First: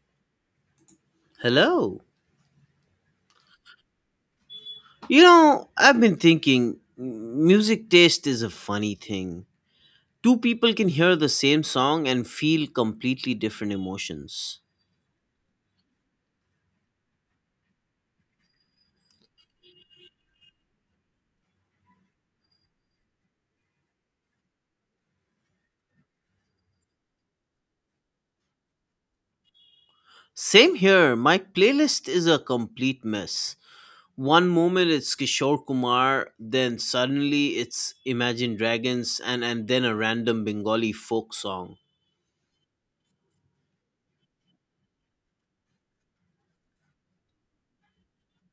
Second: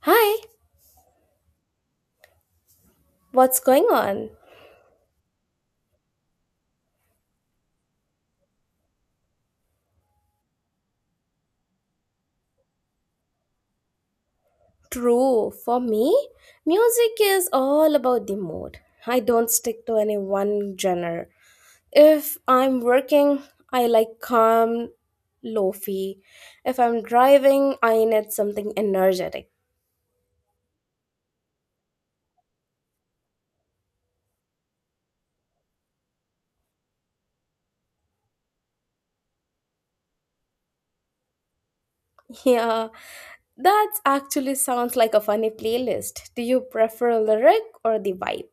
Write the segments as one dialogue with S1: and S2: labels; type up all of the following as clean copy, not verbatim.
S1: Hi,
S2: Hello.
S1: what's going on?
S2: You know, I've been thinking music taste is a funny thing. Two people can hear the same song and feel completely different emotions.
S1: True, for me, music is all about the mood. I don't stick to any one genre. If I'm working, I like calm, lofi. If I'm driving, I need something energetic.
S2: Same here, my playlist is a complete mess. One moment it's Kishore Kumar, then suddenly it's Imagine Dragons, and then a random Bengali folk song.
S1: Yeah, that actually sounds like a funny playlist. Do you prefer lyric or the vibe?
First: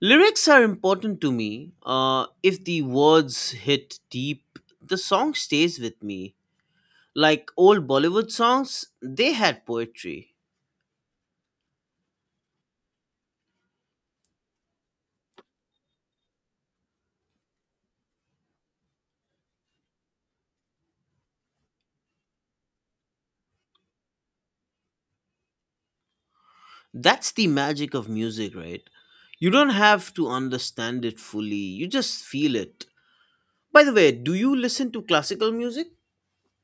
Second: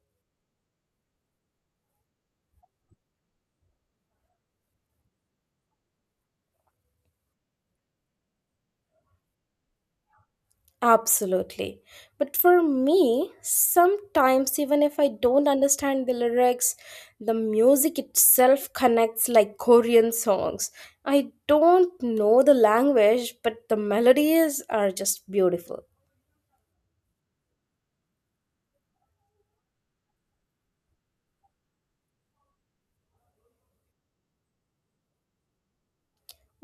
S2: Lyrics are important to me. If the words hit deep, the song stays with me. Like old Bollywood songs, they had poetry.
S1: Absolutely. But for me, sometimes even if I don't understand the lyrics, the music itself connects like Korean songs. I don't know the language, but the melodies are just beautiful.
S2: That's the magic of music, right? You don't have to understand it fully, you just feel it. By the way, do you listen to classical music?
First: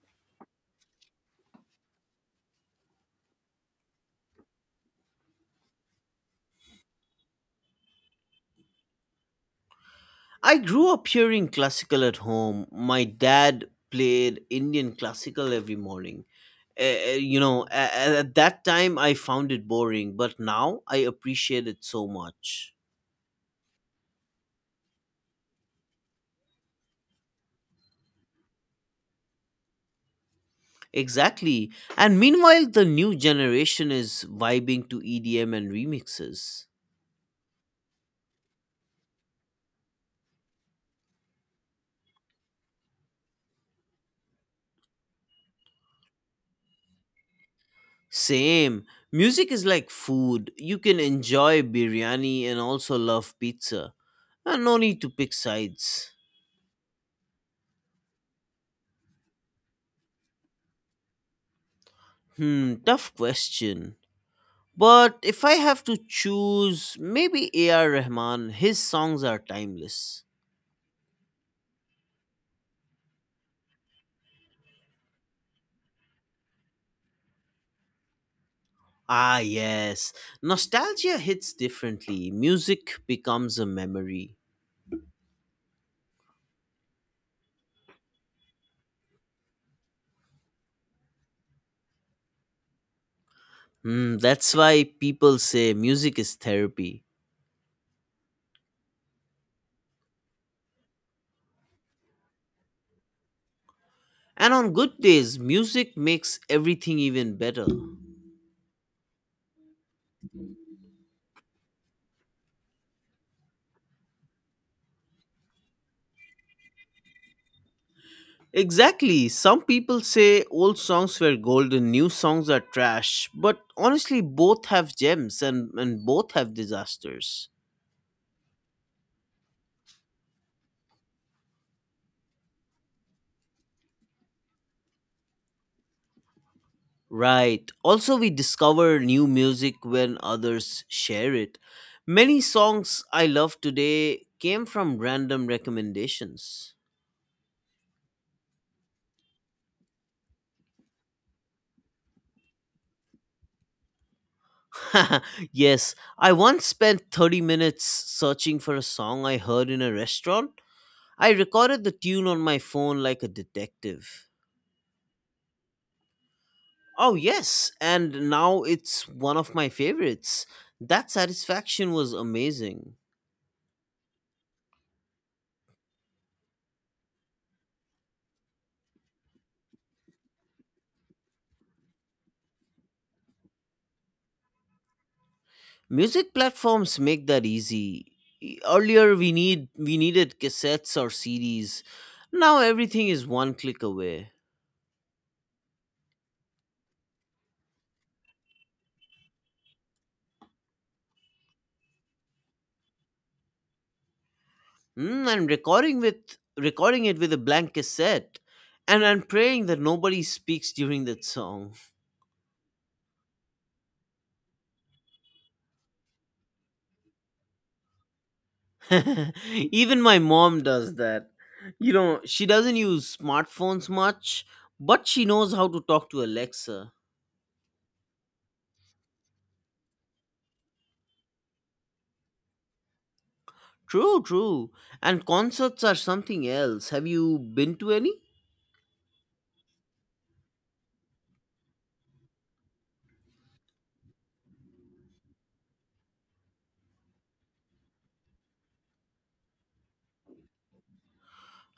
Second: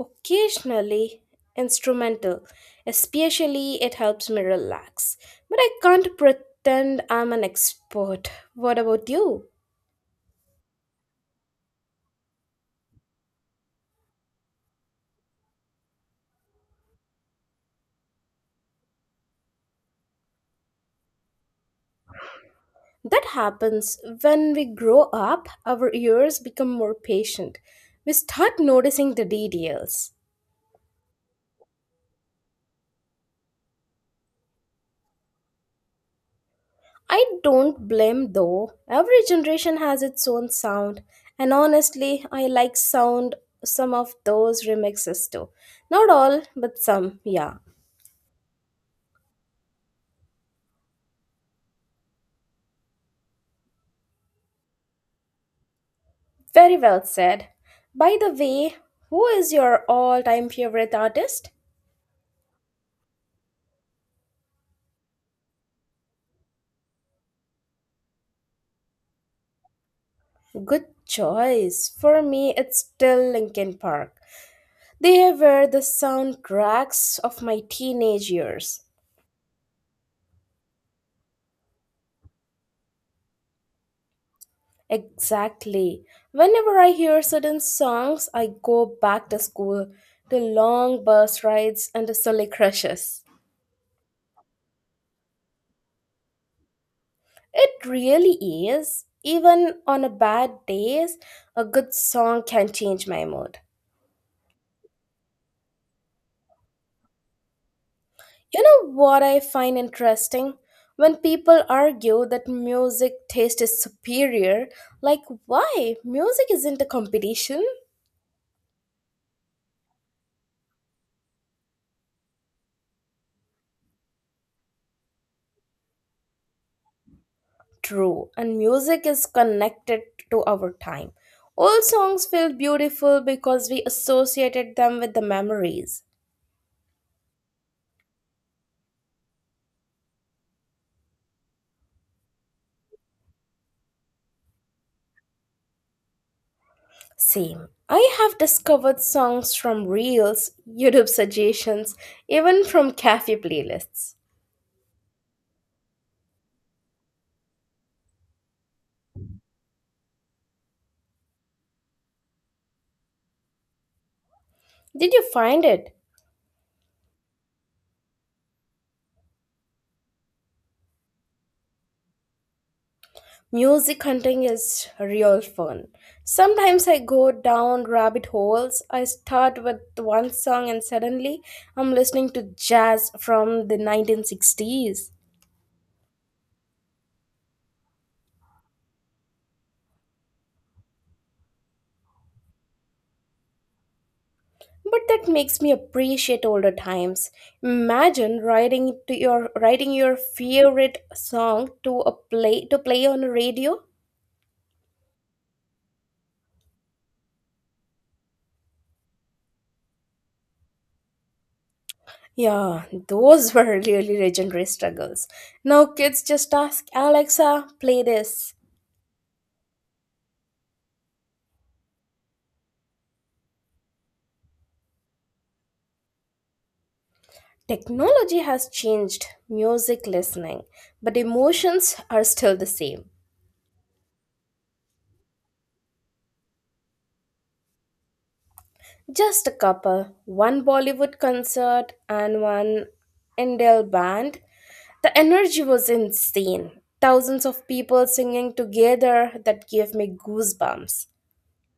S1: Occasionally, instrumental, especially it helps me relax. But I can't pretend I'm an expert. What about you?
S2: I grew up hearing classical at home. My dad played Indian classical every morning. At that time I found it boring, but now I appreciate it so much.
S1: That happens when we grow up, our ears become more patient. We start noticing the details.
S2: Exactly. And meanwhile, the new generation is vibing to EDM and remixes.
S1: I don't blame though. Every generation has its own sound, and honestly, I like sound some of those remixes too. Not all, but some, yeah.
S2: Same. Music is like food. You can enjoy biryani and also love pizza. And no need to pick sides.
S1: Very well said. By the way, who is your all-time favorite artist?
S2: Hmm, tough question. But if I have to choose, maybe A.R. Rahman, his songs are timeless.
S1: Good choice. For me, it's still Linkin Park. They were the sound cracks of my teenage years.
S2: Ah, yes. Nostalgia hits differently. Music becomes a memory.
S1: Exactly. Whenever I hear certain songs, I go back to school, to long bus rides and to silly crushes.
S2: Hmm, that's why people say music is therapy.
S1: It really is. Even on a bad days, a good song can change my mood.
S2: And on good days, music makes everything even better.
S1: You know what I find interesting? When people argue that music taste is superior, like why? Music isn't a competition.
S2: Exactly. Some people say old songs were gold and new songs are trash, but honestly, both have gems and both have disasters.
S1: True, and music is connected to our time. Old songs feel beautiful because we associated them with the memories.
S2: Right. Also, we discover new music when others share it. Many songs I love today came from random recommendations.
S1: Same. I have discovered songs from reels, YouTube suggestions, even from cafe playlists.
S2: Yes, I once spent 30 minutes searching for a song I heard in a restaurant. I recorded the tune on my phone like a detective.
S1: Did you find it?
S2: Oh, yes, and now it's one of my favorites. That satisfaction was amazing.
S1: Music hunting is real fun. Sometimes I go down rabbit holes. I start with one song and suddenly I'm listening to jazz from the 1960s.
S2: Music platforms make that easy. Earlier we needed cassettes or CDs. Now everything is one click away.
S1: But that makes me appreciate older times. Imagine riding to your writing your favorite song to play on a radio.
S2: And recording it with a blank cassette, and I'm praying that nobody speaks during that song.
S1: Yeah, those were really legendary struggles. Now kids just ask Alexa, play this.
S2: Even my mom does that. You know, she doesn't use smartphones much, but she knows how to talk to Alexa.
S1: Technology has changed music listening, but emotions are still the same.
S2: True, true. And concerts are something else. Have you been to any?
S1: Just a couple, one Bollywood concert and one Indel band. The energy was insane. Thousands of people singing together that gave me goosebumps.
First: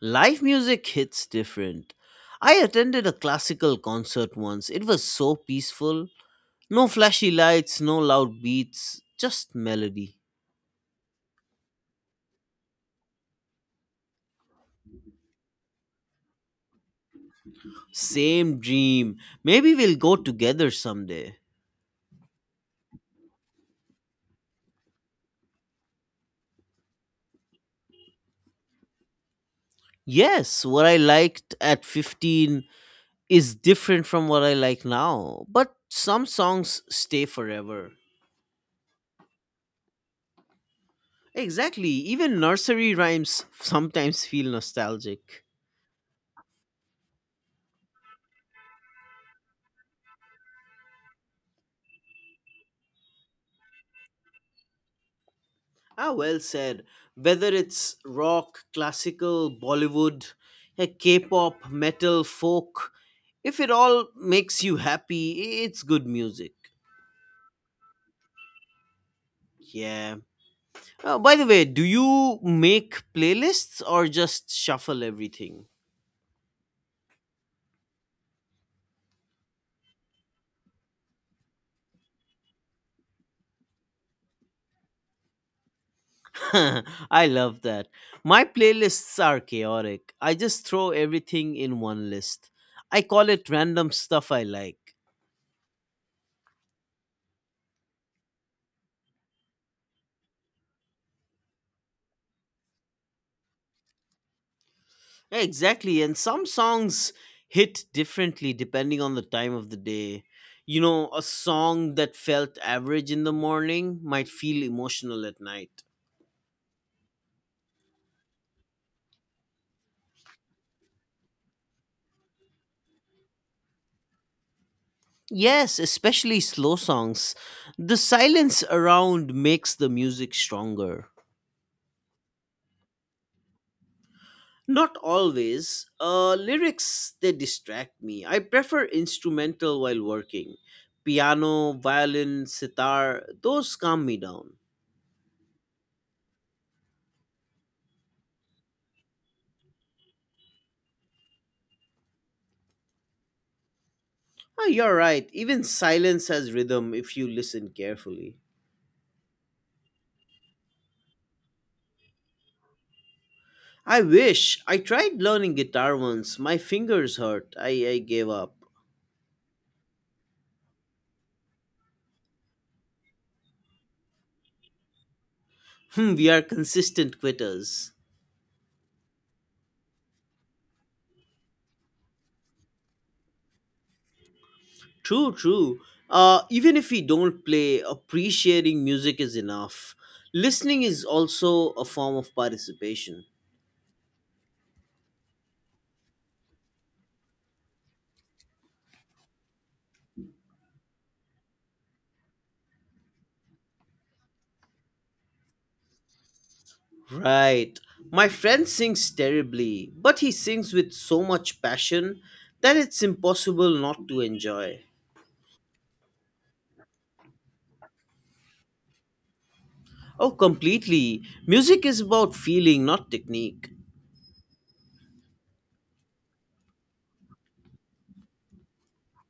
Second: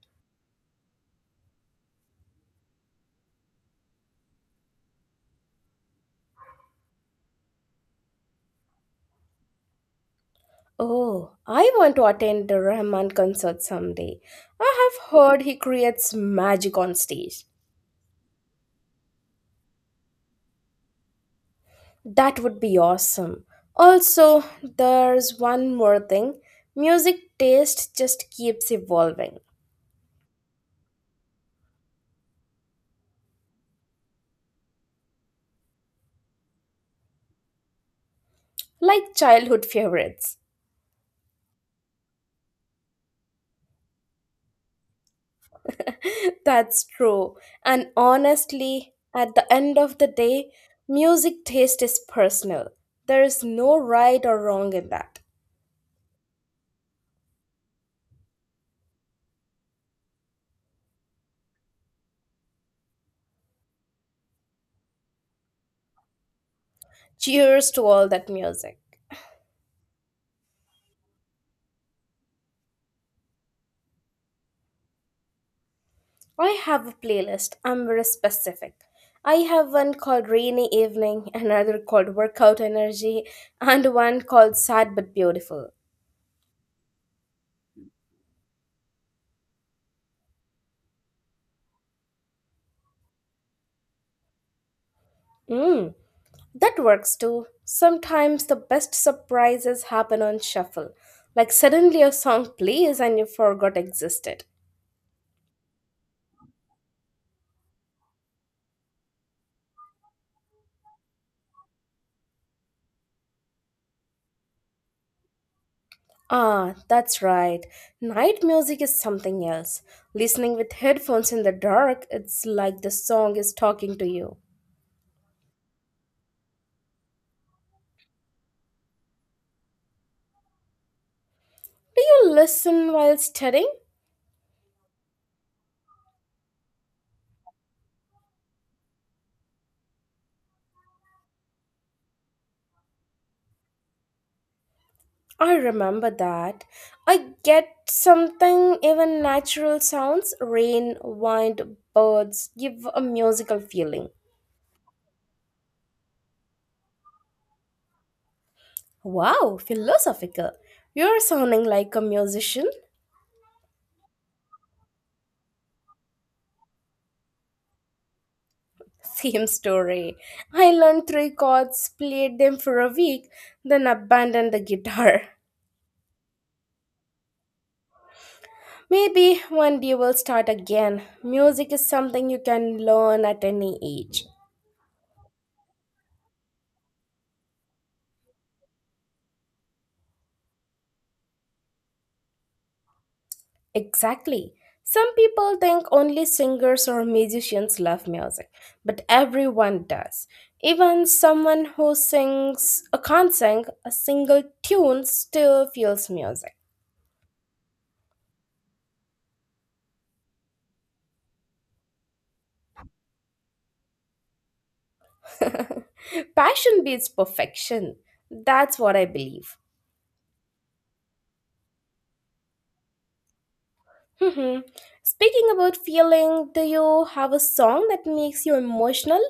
S2: Live music hits different. I attended a classical concert once. It was so peaceful. No flashy lights, no loud beats, just melody.
S1: Oh, I want to attend the Rahman concert someday. I have heard he creates magic on stage.
S2: Same dream. Maybe we'll go together someday.
S1: That would be awesome. Also, there's one more thing. Music taste just keeps evolving,
S2: Yes, what I liked at 15 is different from what I like now, but some songs stay forever.
S1: like childhood favorites.
S2: Exactly, even nursery rhymes sometimes feel nostalgic.
S1: That's true. And honestly, at the end of the day, music taste is personal. There is no right or wrong in that.
S2: Ah, well said. Whether it's rock, classical, Bollywood, K-pop, metal, folk, if it all makes you happy, it's good music.
S1: Cheers to all that music.
S2: Yeah. By the way, do you make playlists or just shuffle everything?
S1: I have a playlist. I'm very specific. I have one called Rainy Evening, another called Workout Energy, and one called Sad But Beautiful.
S2: I love that. My playlists are chaotic. I just throw everything in one list. I call it random stuff I like.
S1: Mm, that works too. Sometimes the best surprises happen on shuffle. Like suddenly a song plays and you forgot existed.
S2: Yeah, exactly. And some songs hit differently depending on the time of the day. You know, a song that felt average in the morning might feel emotional at night.
S1: Ah, that's right. Night music is something else. Listening with headphones in the dark, it's like the song is talking to you.
S2: Yes, especially slow songs. The silence around makes the music stronger.
S1: Do you listen while studying?
S2: Not always. Lyrics, they distract me. I prefer instrumental while working. Piano, violin, sitar, those calm me down.
S1: I remember that. I get something, even natural sounds, rain, wind, birds, give a musical feeling.
S2: Oh, you're right. Even silence has rhythm if you listen carefully.
S1: Wow, philosophical. You're sounding like a musician.
S2: I wish I tried learning guitar once. My fingers hurt. I gave up.
S1: Same story. I learned three chords, played them for a week, then abandoned the guitar.
S2: Hmm, we are consistent quitters.
S1: Maybe one day we'll start again. Music is something you can learn at any age.
S2: True, true. Even if we don't play, appreciating music is enough. Listening is also a form of participation.
S1: Exactly. Some people think only singers or musicians love music, but everyone does. Even someone who sings or can't sing a single tune still feels music.
S2: Right. My friend sings terribly, but he sings with so much passion that it's impossible not to enjoy.
S1: Passion beats perfection. That's what I believe.
S2: Oh, completely. Music is about feeling, not technique.
S1: hmm Speaking about feeling, do you have a song that makes you emotional?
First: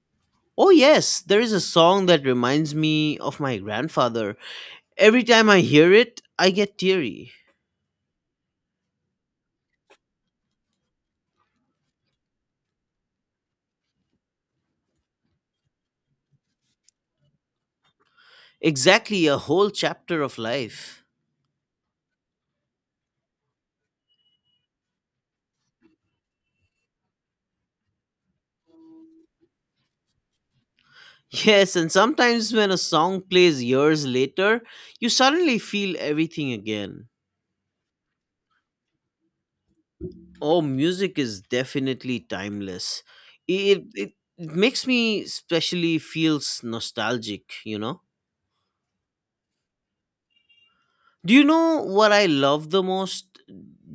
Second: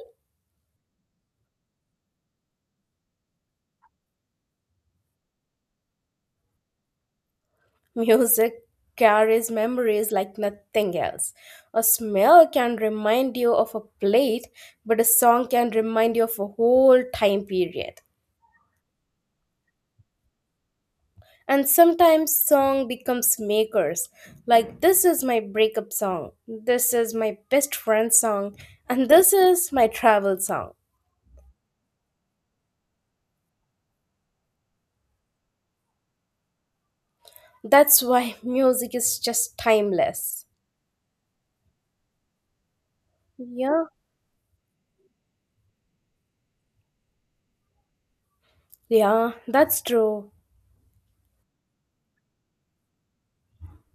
S2: Oh, yes, there is a song that reminds me of my grandfather. Every time I hear it, I get teary.
S1: Music carries memories like nothing else. A smell can remind you of a plate, but a song can remind you of a whole time period.
S2: Exactly, a whole chapter of life.
S1: And sometimes song becomes makers. Like this is my breakup song, this is my best friend song, and this is my travel song.
S2: Yes, and sometimes when a song plays years later, you suddenly feel everything again.
S1: That's why music is just timeless.
S2: Oh, music is definitely timeless.
S1: Yeah.
S2: It, it, it makes me especially feels nostalgic, you know?
S1: Yeah, that's true.
S2: Do you know what I love the most?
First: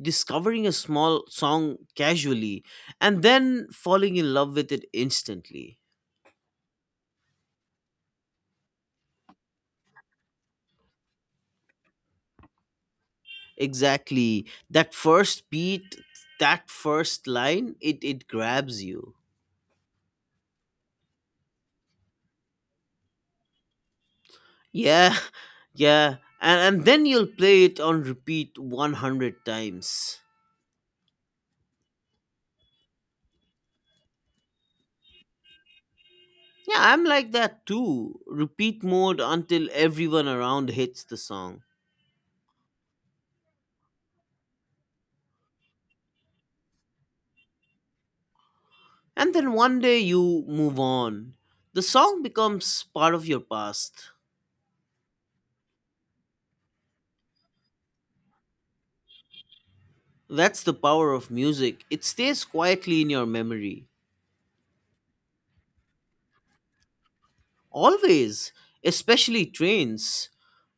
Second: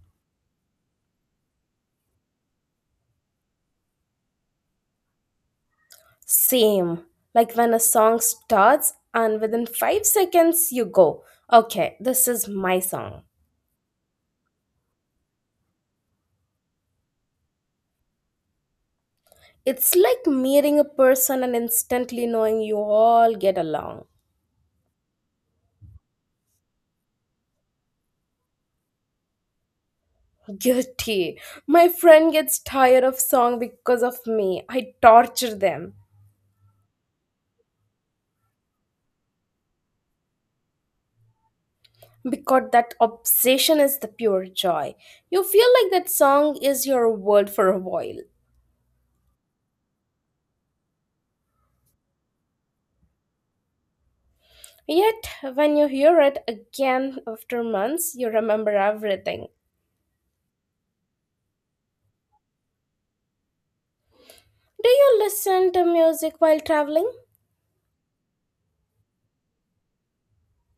S2: Discovering a small song casually and then falling in love with it instantly.
S1: Same. Like when a song starts and within 5 seconds you go, okay, this is my song.
S2: Exactly. That first beat, that first line, it grabs you.
S1: It's like meeting a person and instantly knowing you all get along.
S2: Yeah, yeah. And then you'll play it on repeat 100 times.
S1: Guilty. My friend gets tired of song because of me. I torture them.
S2: Yeah, I'm like that too. Repeat mode until everyone around hits the song.
S1: Because that obsession is the pure joy. You feel like that song is your world for a while.
S2: And then one day you move on. The song becomes part of your past.
S1: Yet, when you hear it again after months, you remember everything.
S2: That's the power of music. It stays quietly in your memory.
S1: Do you listen to music while traveling?
S2: Always, especially trains.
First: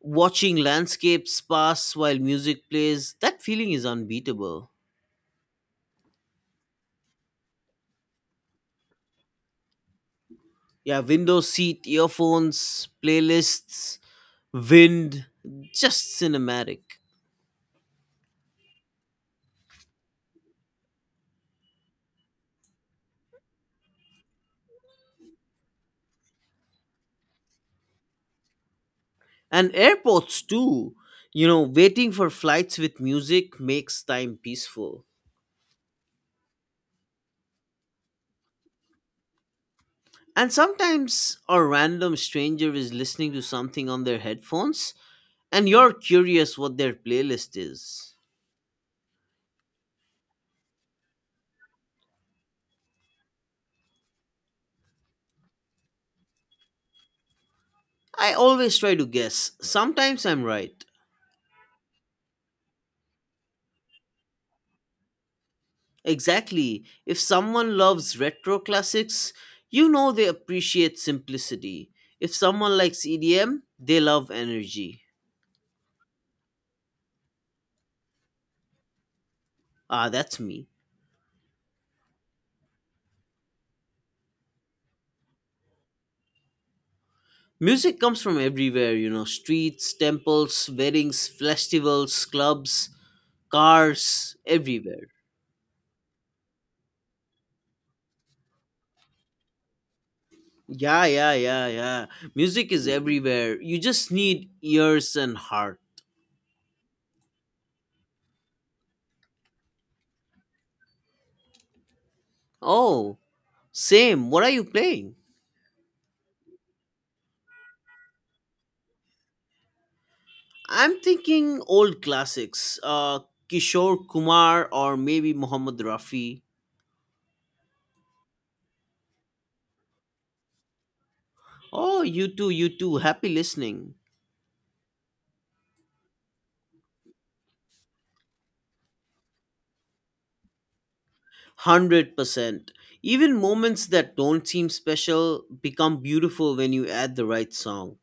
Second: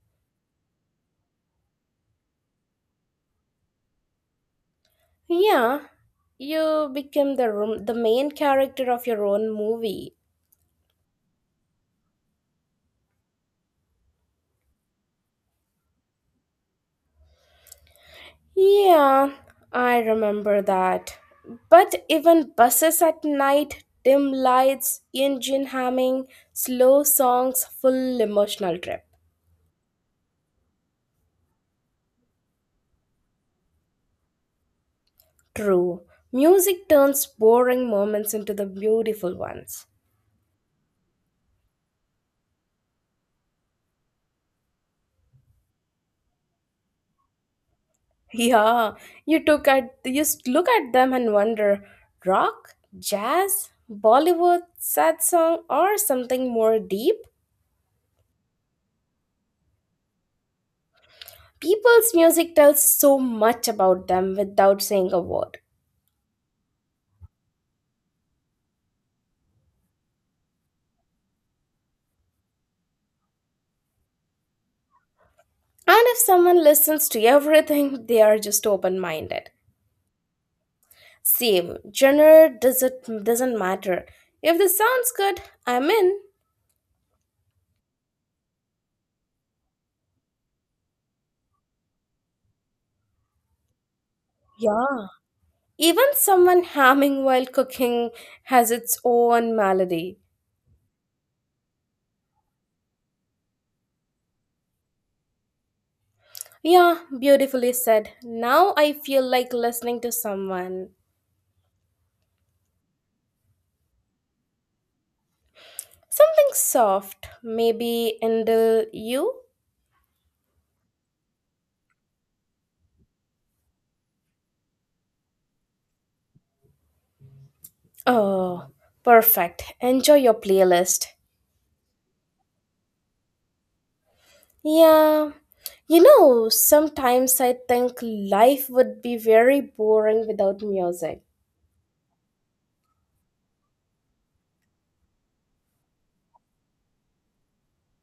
S2: Watching landscapes pass while music plays, that feeling is unbeatable.
S1: Yeah, you become the room, the main character of your own movie.
S2: Yeah, window seat, earphones, playlists, wind, just cinematic.
S1: Yeah, I remember that. But even buses at night, dim lights, engine humming, slow songs, full emotional trip.
S2: And airports too. You know, waiting for flights with music makes time peaceful.
S1: True, music turns boring moments into the beautiful ones.
S2: And sometimes a random stranger is listening to something on their headphones, and you're curious what their playlist is.
S1: Yeah, you took at you s- look at them and wonder, rock, jazz, Bollywood, sad song, or something more deep.
S2: I always try to guess. Sometimes I'm right.
S1: People's music tells so much about them without saying a word.
S2: Exactly. If someone loves retro classics, you know they appreciate simplicity. If someone likes EDM, they love energy.
S1: And if someone listens to everything, they are just open-minded.
S2: Ah, that's me.
S1: Same genre doesn't matter. If the sounds good, I'm in.
S2: Music comes from everywhere, you know, streets, temples, weddings, festivals, clubs, cars, everywhere.
S1: Yeah. Even someone hamming while cooking has its own melody.
S2: Yeah, yeah, yeah, yeah. Music is everywhere. You just need ears and heart.
S1: Yeah, beautifully said. Now I feel like listening to someone.
S2: Oh, same. What are you playing?
S1: Something soft, maybe Indil you?
S2: I'm thinking old classics. Kishore Kumar or maybe Mohammed Rafi.
S1: Oh, perfect. Enjoy your playlist.
S2: Oh, you too, you too. Happy listening.
S1: Yeah. You know, sometimes I think life would be very boring without music.
S2: 100%. Even moments that don't seem special become beautiful when you add the right song.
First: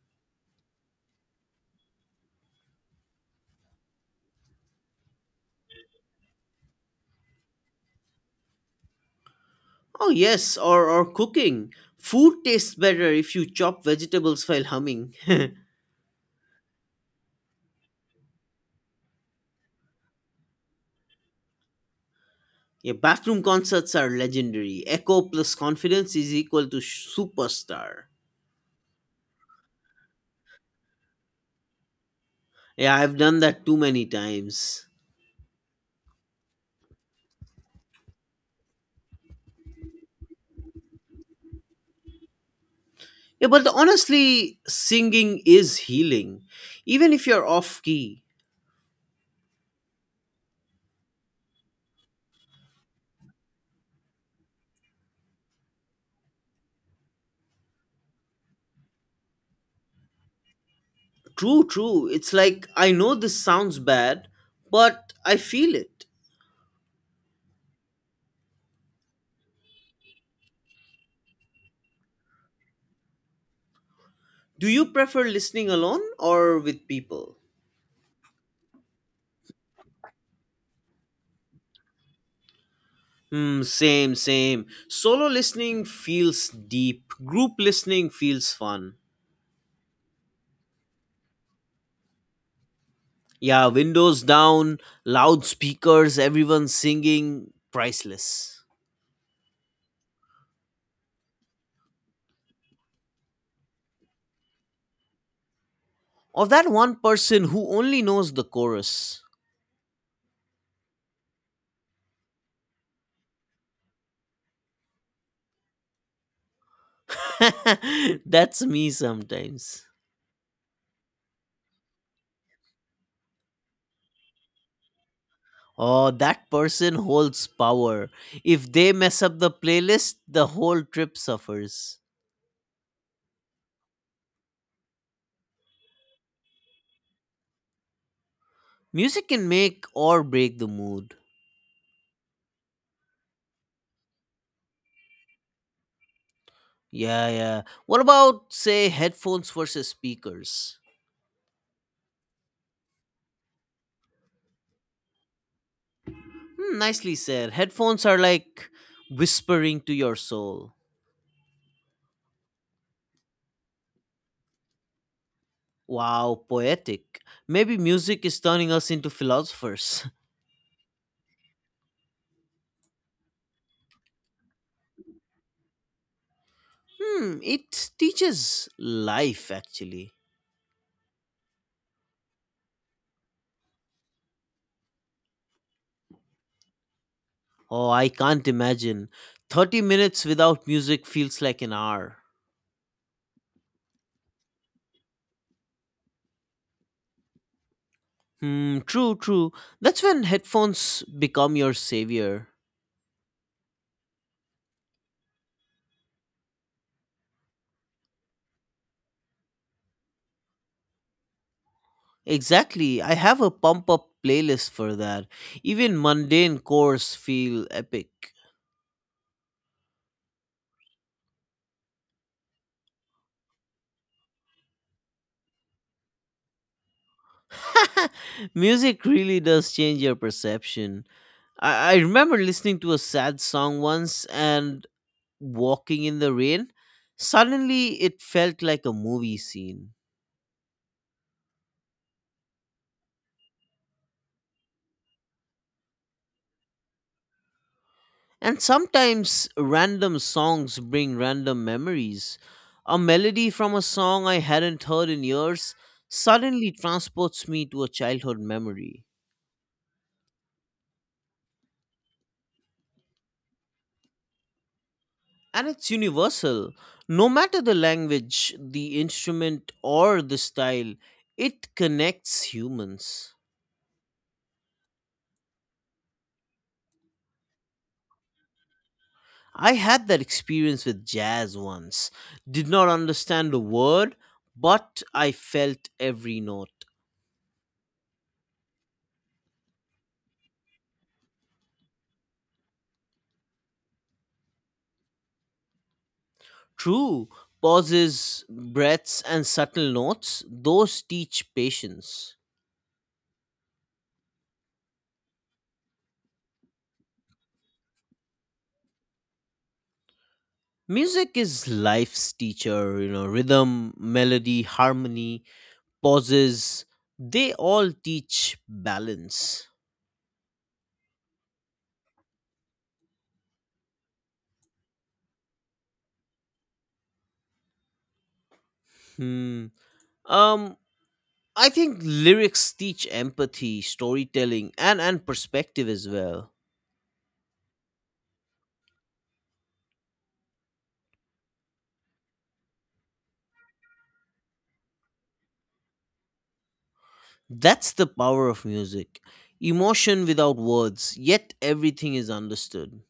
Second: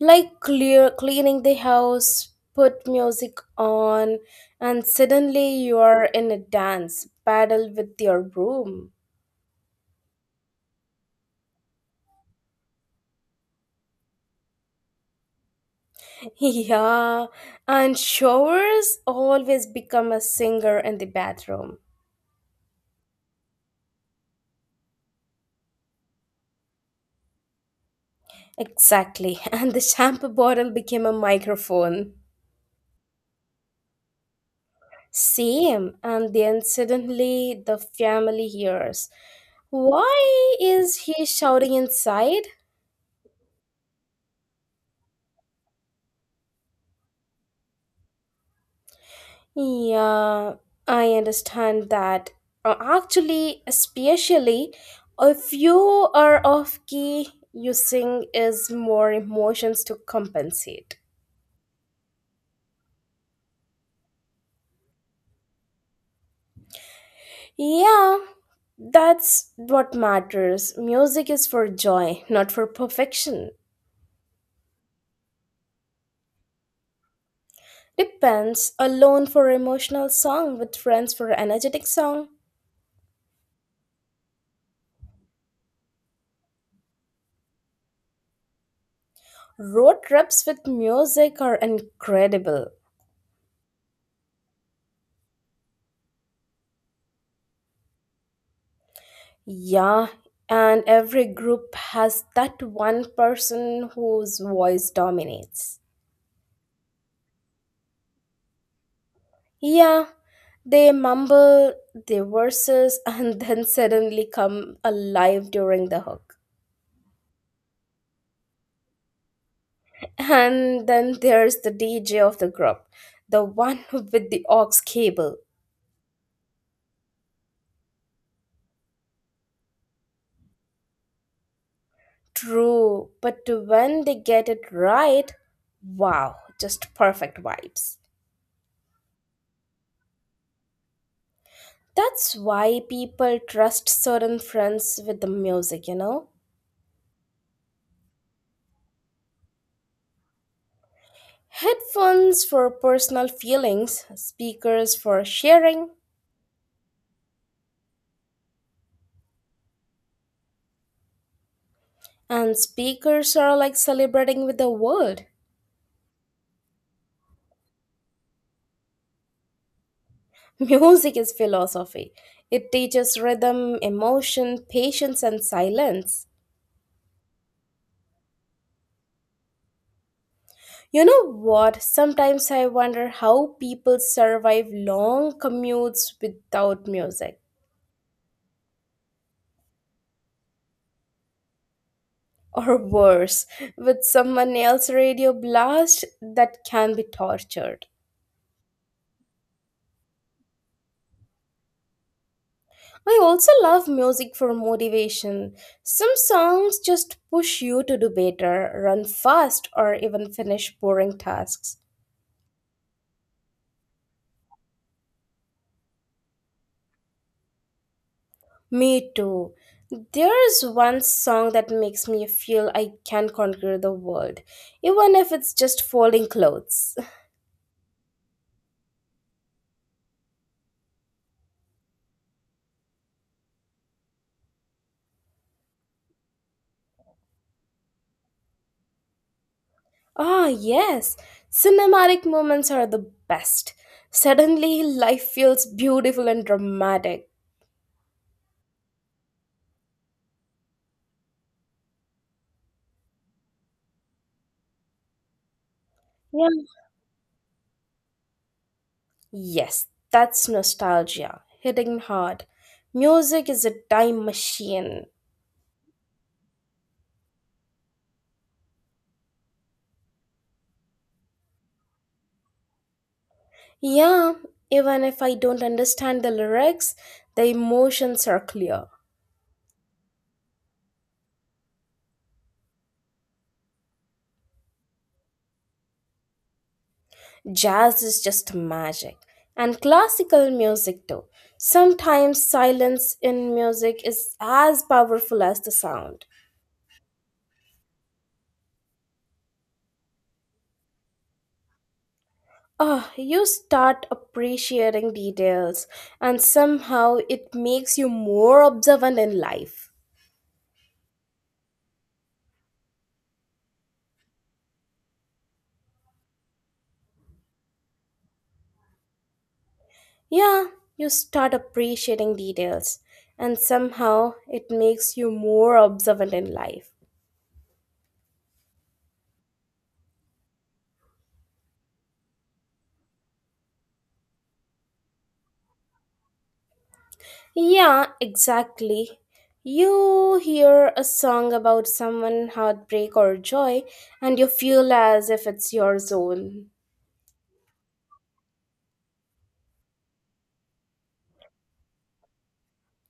S1: Like clear cleaning the house, put music on, and suddenly you are in a dance battle with your broom.
S2: Oh, yes, or cooking. Food tastes better if you chop vegetables while humming.
S1: Yeah, and showers always become a singer in the bathroom.
S2: Yeah, bathroom concerts are legendary. Echo plus confidence is equal to superstar.
S1: Exactly, and the shampoo bottle became a microphone.
S2: Yeah, I've done that too many times.
S1: Same, and then suddenly the family hears. Why is he shouting inside?
S2: Yeah, but honestly, singing is healing, even if you're off key.
S1: Yeah, I understand that. Actually, especially if you are off key, using is more emotions to compensate.
S2: True, true. It's like I know this sounds bad, but I feel it.
S1: Yeah, that's what matters. Music is for joy, not for perfection.
S2: Do you prefer listening alone or with people?
S1: Depends, alone for emotional song, with friends for energetic song.
S2: Hmm, same, same. Solo listening feels deep, group listening feels fun.
S1: Road trips with music are incredible.
S2: Yeah, windows down, loudspeakers, everyone singing, priceless.
S1: Yeah, and every group has that one person whose voice dominates.
S2: Or that one person who only knows the chorus.
S1: Yeah, they mumble their verses and then suddenly come alive during the hook.
S2: That's me sometimes.
S1: And then there's the DJ of the group, the one with the aux cable.
S2: Oh, that person holds power. If they mess up the playlist, the whole trip suffers.
S1: True, but when they get it right, wow, just perfect vibes.
S2: Music can make or break the mood.
S1: That's why people trust certain friends with the music, you know?
S2: Yeah, yeah. What about, say, headphones versus speakers?
S1: Headphones for personal feelings, speakers for sharing,
S2: Hmm, nicely said. Headphones are like whispering to your soul.
S1: and speakers are like celebrating with the world.
S2: Wow, poetic. Maybe music is turning us into philosophers.
S1: Music is philosophy. It teaches rhythm, emotion, patience, and silence.
S2: Hmm, it teaches life actually.
S1: You know what? Sometimes I wonder how people survive long commutes without music.
S2: Oh, I can't imagine. 30 minutes without music feels like an hour.
S1: Or worse, with someone else's radio blast that can be tortured.
S2: Hmm, true, true. That's when headphones become your savior.
S1: I also love music for motivation. Some songs just push you to do better, run fast, or even finish boring tasks.
S2: Exactly. I have a pump up playlist for that. Even mundane chores feel epic.
S1: Me too. There's one song that makes me feel I can conquer the world, even if it's just folding clothes.
S2: Music really does change your perception. I remember listening to a sad song once and walking in the rain. Suddenly, it felt like a movie scene.
S1: Ah, yes. Cinematic moments are the best. Suddenly, life feels beautiful and dramatic.
S2: And sometimes, random songs bring random memories. A melody from a song I hadn't heard in years
S1: Yeah.
S2: suddenly transports me to a childhood memory.
S1: Yes, that's nostalgia, hitting hard. Music is a time machine.
S2: And it's universal, no matter the language, the instrument or the style, it connects humans.
S1: Yeah, even if I don't understand the lyrics, the emotions are clear.
S2: I had that experience with jazz once. Did not understand a word, but I felt every note.
S1: Jazz is just magic. And classical music too. Sometimes silence in music is as powerful as the sound.
S2: True, pauses, breaths and subtle notes, those teach patience.
S1: Ah, you start appreciating details, and somehow it makes you more observant in life.
S2: Music is life's teacher, you know, rhythm, melody, harmony, pauses, they all teach balance.
S1: Yeah, you start appreciating details, and somehow it makes you more observant in life.
S2: Hmm. Um, I think lyrics teach empathy, storytelling, and perspective as well.
S1: Yeah, exactly. You hear a song about someone heartbreak or joy, and you feel as if it's your own.
S2: That's the power of music. Emotion without words, yet everything is understood.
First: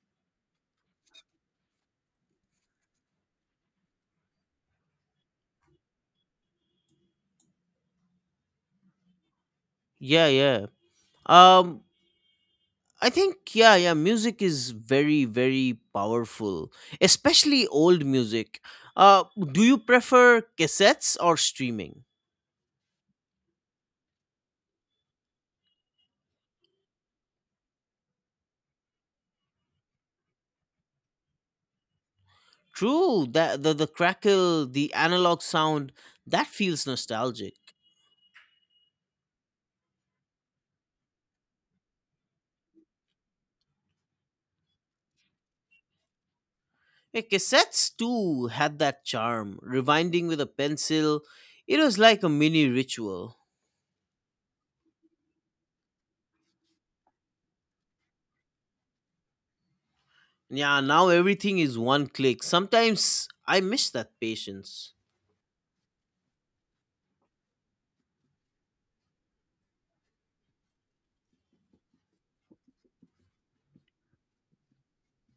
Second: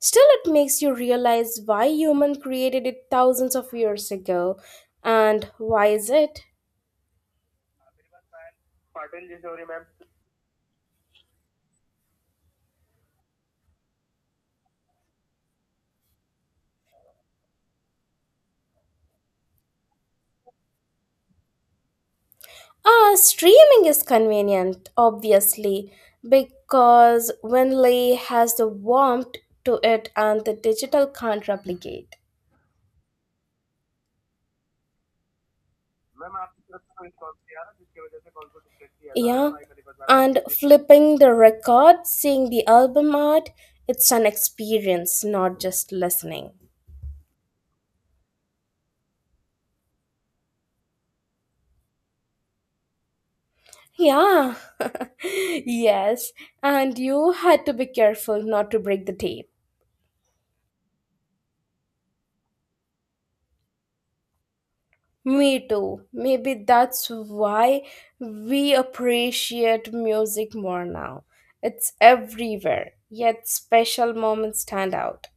S1: Still, it makes you realize why human created it thousands of years ago. And why is it?
S2: Yeah, yeah. Um, I think, yeah, yeah, music is very, very powerful, especially old music. Uh, do you prefer cassettes or streaming?
S1: Ah, streaming is convenient, obviously, because Winley has the warmth to it and the digital can't replicate.
S2: True, that the crackle, the analog sound, that feels nostalgic.
S1: Yeah, and flipping the record, seeing the album art, it's an experience, not just listening.
S2: Yeah, cassettes too had that charm. Rewinding with a pencil, it was like a mini ritual.
S1: Yeah. Yes. And you had to be careful not to break the tape.
S2: Yeah, now everything is one click. Sometimes I miss that patience.
S1: Me too. Maybe that's why we appreciate music more now. It's everywhere, yet special moments stand out.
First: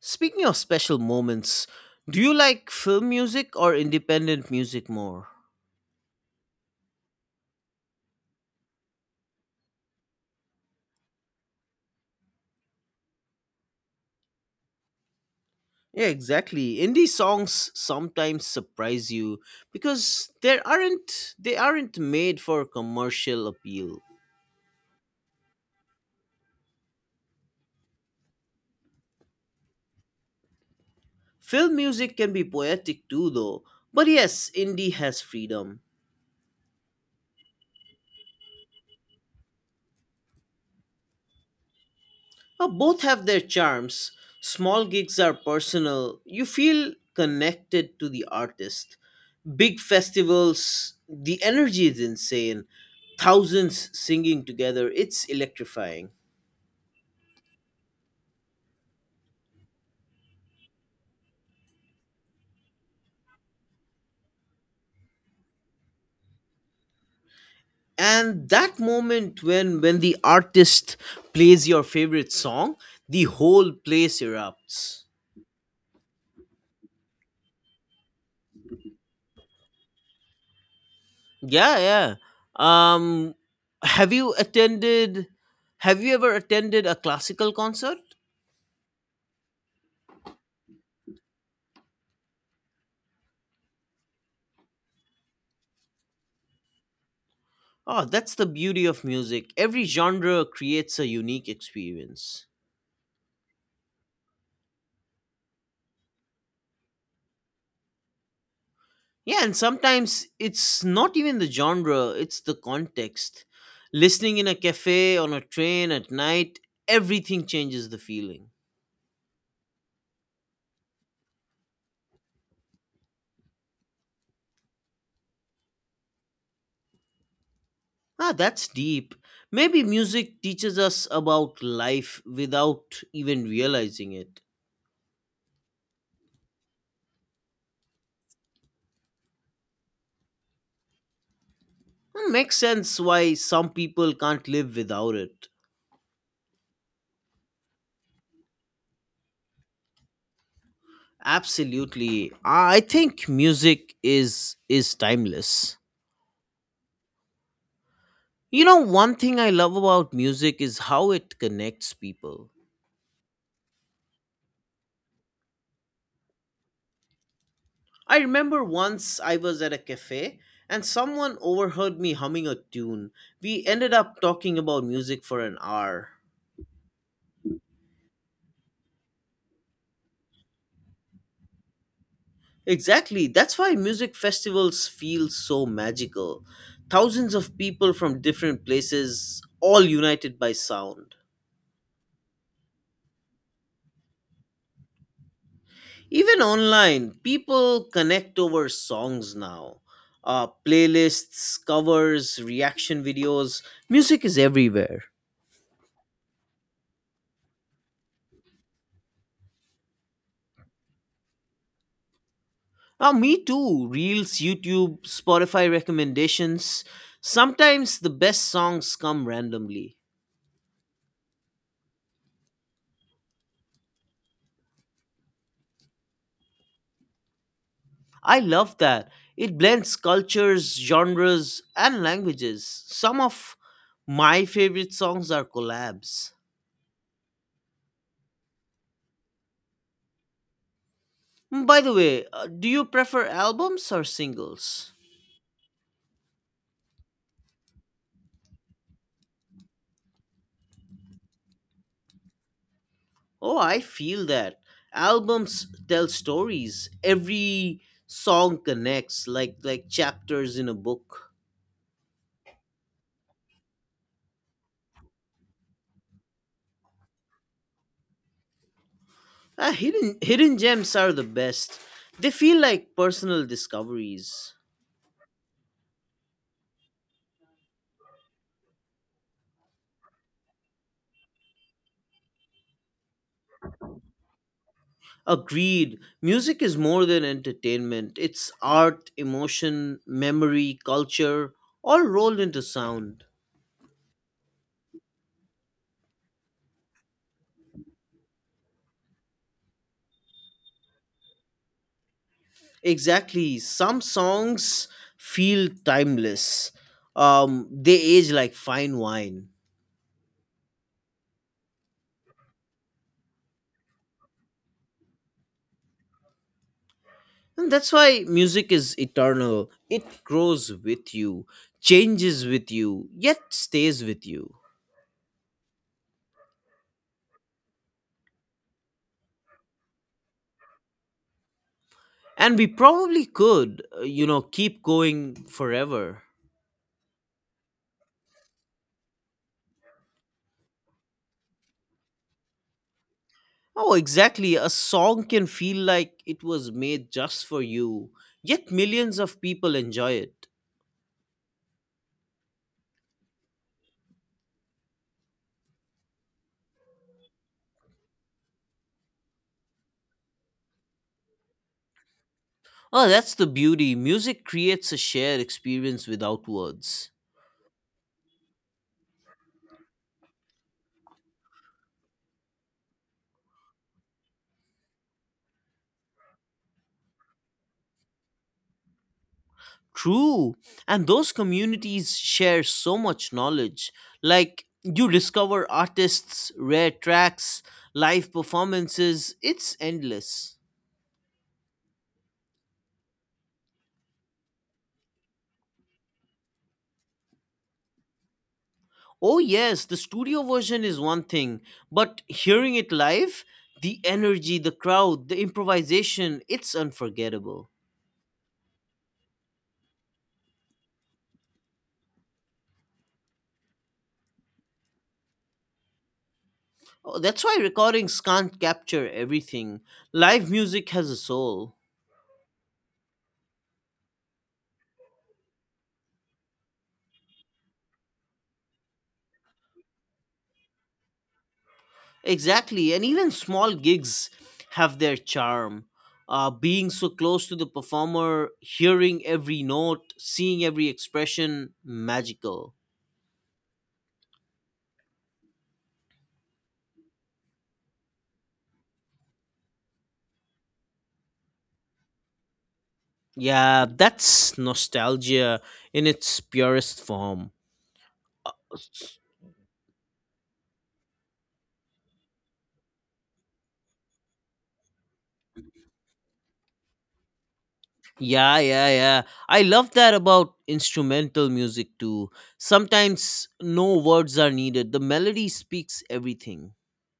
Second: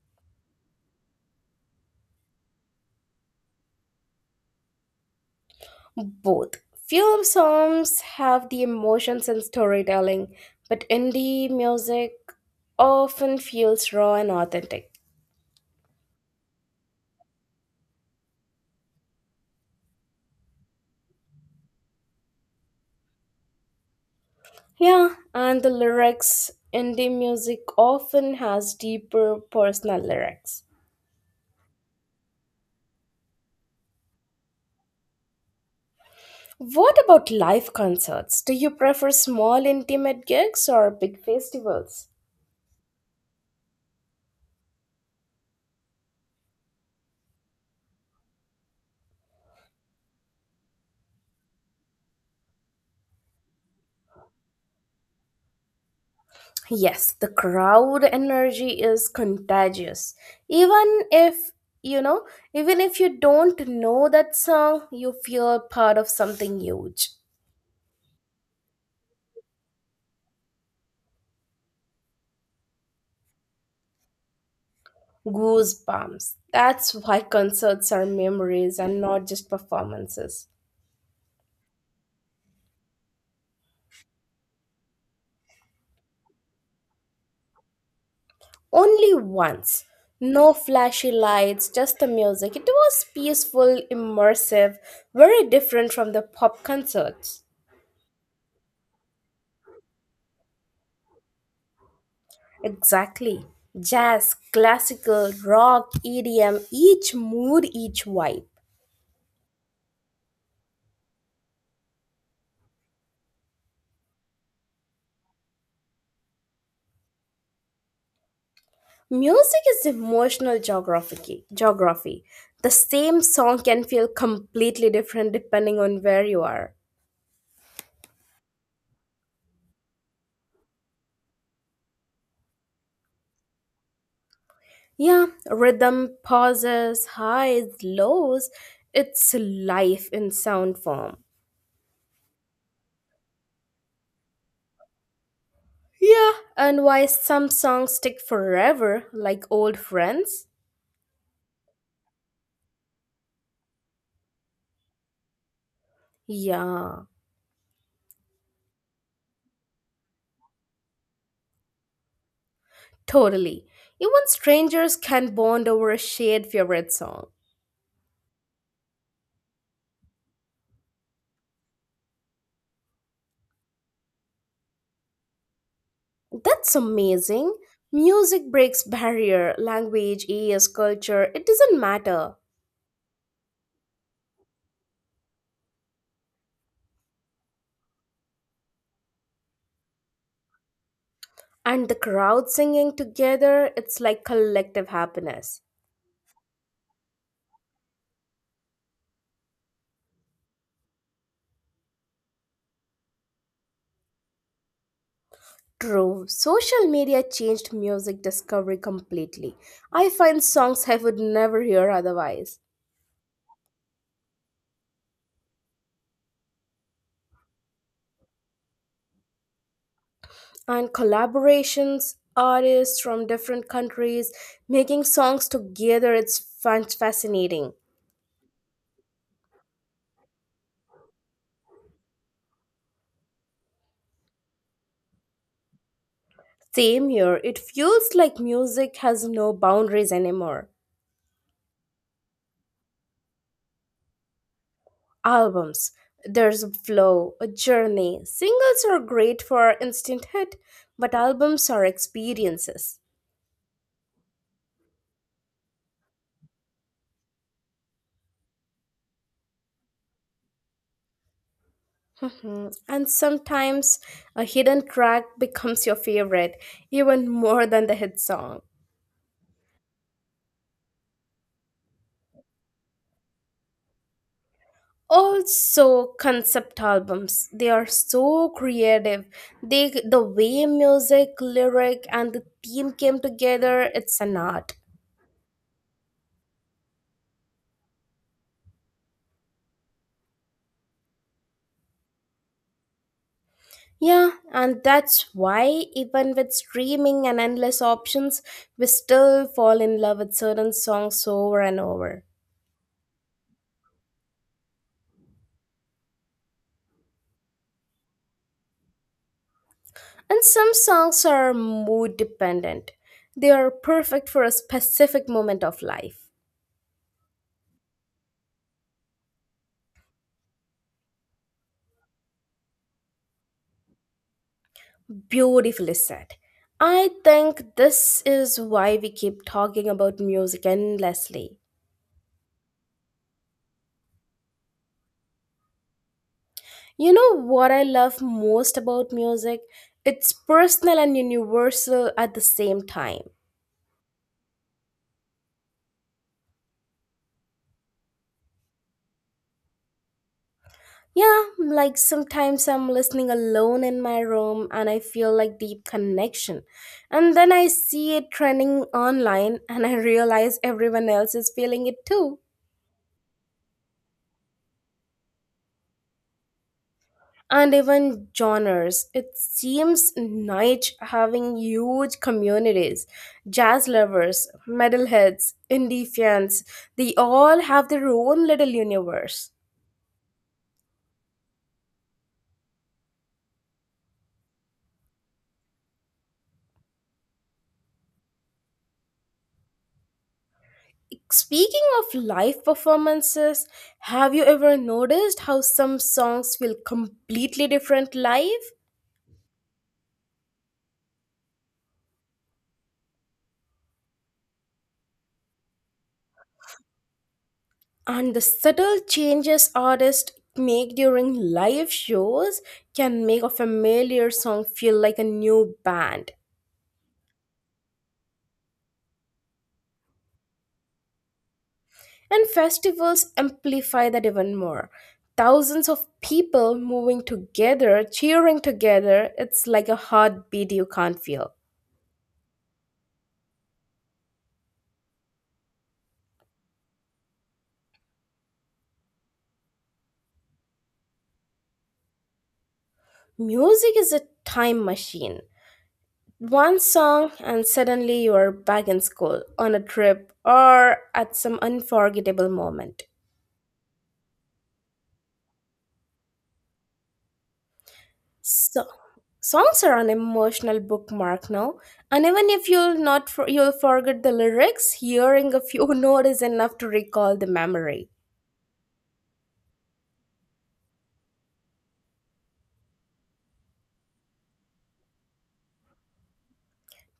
S2: Speaking of special moments, do you like film music or independent music more?
S1: Both. Film songs have the emotions and storytelling, but indie music often feels raw and authentic.
S2: Yeah, exactly. Indie songs sometimes surprise you because there aren't they aren't made for commercial appeal.
S1: Yeah, and the lyrics in the music often has deeper personal lyrics.
S2: Film music can be poetic too though, but yes, indie has freedom.
S1: What about live concerts? Do you prefer small intimate gigs or big festivals?
S2: Both have their charms. Small gigs are personal. You feel connected to the artist. Big festivals, the energy is insane. Thousands singing together, it's electrifying.
S1: Yes, the crowd energy is contagious. Even if you know, even if you don't know that song, you feel part of something huge.
S2: And that moment when the artist plays your favorite song, the whole place erupts.
S1: Goosebumps. That's why concerts are memories and not just performances.
S2: Yeah, yeah. um have you attended have you ever attended a classical concert?
S1: Only once. No flashy lights, just the music. It was peaceful, immersive, very different from the pop concerts.
S2: Oh, that's the beauty of music. Every genre creates a unique experience.
S1: Exactly. Jazz, classical, rock, EDM, each mood, each vibe.
S2: Yeah, and sometimes it's not even the genre, it's the context. Listening in a cafe, on a train at night, everything changes the feeling.
S1: Music is emotional geography. Geography. The same song can feel completely different depending on where you are.
S2: Ah, that's deep. Maybe music teaches us about life without even realizing it.
S1: Yeah, rhythm, pauses, highs, lows. It's life in sound form.
S2: Hmm, makes sense why some people can't live without it.
S1: Yeah, and why some songs stick forever, like old friends?
S2: Absolutely. Ah, I think music is timeless.
S1: Yeah,
S2: You know, one thing I love about music is how it connects people.
S1: totally. Even strangers can bond over a shared favorite song.
S2: I remember once I was at a cafe and someone overheard me humming a tune. We ended up talking about music for an hour.
S1: That's amazing. Music breaks barrier, language, age, culture, it doesn't matter.
S2: Exactly. That's why music festivals feel so magical. Thousands of people from different places, all united by sound.
S1: And the crowd singing together, it's like collective happiness.
S2: Even online, people connect over songs now. Playlists, covers, reaction videos. Music is everywhere.
S1: True, social media changed music discovery completely. I find songs I would never hear otherwise.
S2: Ah, me too. Reels, YouTube, Spotify recommendations. Sometimes the best songs come randomly.
S1: And collaborations, artists from different countries making songs together, it's fascinating.
S2: I love that. It blends cultures, genres, and languages. Some of my favorite songs are collabs.
S1: Same here, it feels like music has no boundaries anymore.
S2: Hmm, by the way, do you prefer albums or singles?
S1: Albums. There's a flow, a journey. Singles are great for instant hit, but albums are experiences.
S2: Oh, I feel that. Albums tell stories. Every song connects like chapters in a book.
S1: Mhm. And sometimes a hidden track becomes your favorite, even more than the hit song.
S2: Ah, hidden gems are the best. They feel like personal discoveries.
S1: Also concept albums, they are so creative. They, the way music lyric and the theme came together, it's an art.
S2: Agreed. Music is more than entertainment. It's art, emotion, memory, culture, all rolled into sound.
S1: Yeah, and that's why even with streaming and endless options, we still fall in love with certain songs over and over.
S2: Exactly. Some songs feel timeless. They age like fine wine.
S1: And some songs are mood dependent, they are perfect for a specific moment of life.
S2: And that's why music is eternal. It grows with you, changes with you, yet stays with you.
S1: Beautifully said. I think this is why we keep talking about music endlessly.
S2: And we probably could, keep going forever.
S1: You know what I love most about music? It's personal and universal at the same time.
S2: Oh, exactly. A song can feel like it was made just for you, yet millions of people enjoy it.
S1: Yeah, like sometimes I'm listening alone in my room and I feel like deep connection. And then I see it trending online and I realize everyone else is feeling it too.
S2: Oh, that's the beauty. Music creates a shared experience without words.
S1: And even genres. It seems niche having huge communities. Jazz lovers, metalheads, indie fans, they all have their own little universe.
S2: True. And those communities share so much knowledge. Like, you discover artists, rare tracks, live performances. It's endless.
S1: Speaking of live performances, have you ever noticed how some songs feel completely different live?
S2: Oh, yes, the studio version is one thing, but hearing it live, the energy, the crowd, the improvisation, it's unforgettable.
S1: And the subtle changes artists make during live shows can make a familiar song feel like a new band.
S2: Oh, that's why recordings can't capture everything. Live music has a soul.
S1: And festivals amplify that even more. Thousands of people moving together, cheering together, it's like a heartbeat you can't feel.
S2: Exactly, and even small gigs have their charm. Being so close to the performer, hearing every note, seeing every expression, magical.
S1: Music is a time machine. One song, and suddenly you are back in school, on a trip, or at some unforgettable moment.
S2: Yeah, that's nostalgia in its purest form.
S1: So, songs are an emotional bookmark now, and even if you'll not for, you'll forget the lyrics, hearing a few notes is enough to recall the memory.
S2: Yeah, yeah, yeah. I love that about instrumental music too. Sometimes no words are needed, the melody speaks everything.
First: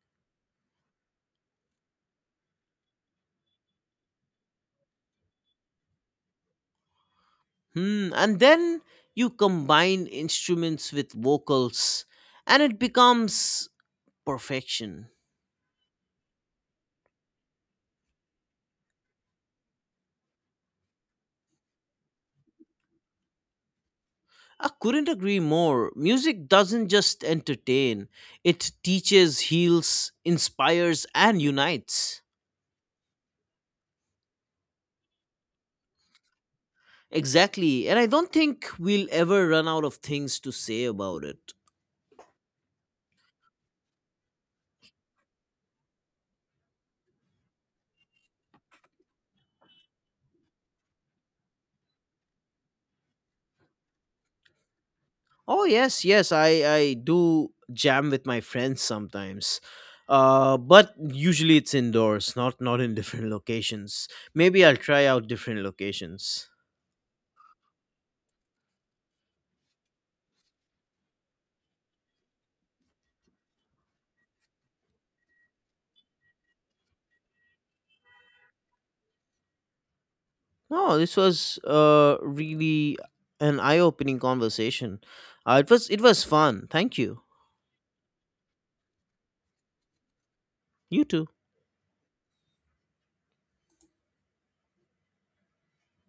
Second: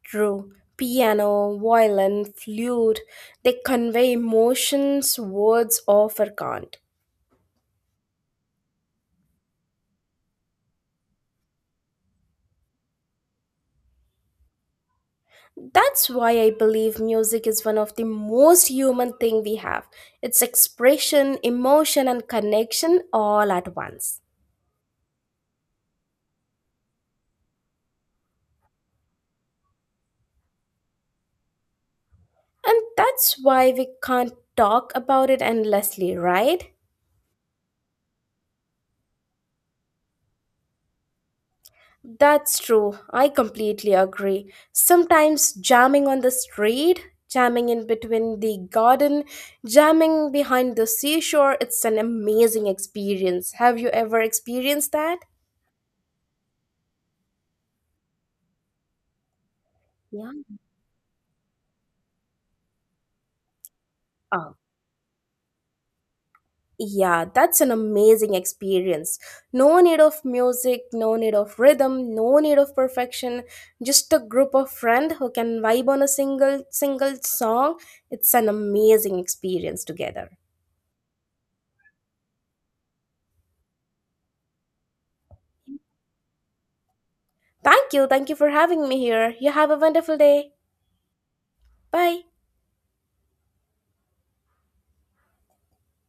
S1: True. Piano, violin, flute, they convey emotions words often can't.
S2: Hmm. And then you combine instruments with vocals, and it becomes perfection.
S1: That's why I believe music is one of the most human thing we have. It's expression, emotion and connection all at once.
S2: I couldn't agree more. Music doesn't just entertain, it teaches, heals, inspires, and unites.
S1: And that's why we can't talk about it endlessly, right?
S2: Exactly. And I don't think we'll ever run out of things to say about it.
S1: That's true. I completely agree. Sometimes jamming on the street, jamming in between the garden, jamming behind the seashore, it's an amazing experience. Have you ever experienced that?
S2: Oh yes, yes, I do jam with my friends sometimes.
S1: Yeah.
S2: But usually it's indoors, not in different locations.
S1: Oh.
S2: Maybe I'll try out different locations.
S1: Yeah, that's an amazing experience. No need of music, no need of rhythm, no need of perfection. Just a group of friends who can vibe on a single song. It's an amazing experience together.
S2: No, this was really an eye-opening conversation. It was fun. Thank you.
S1: Thank you. Thank you for having me here. You have a wonderful day.
S2: You too.
S1: Bye.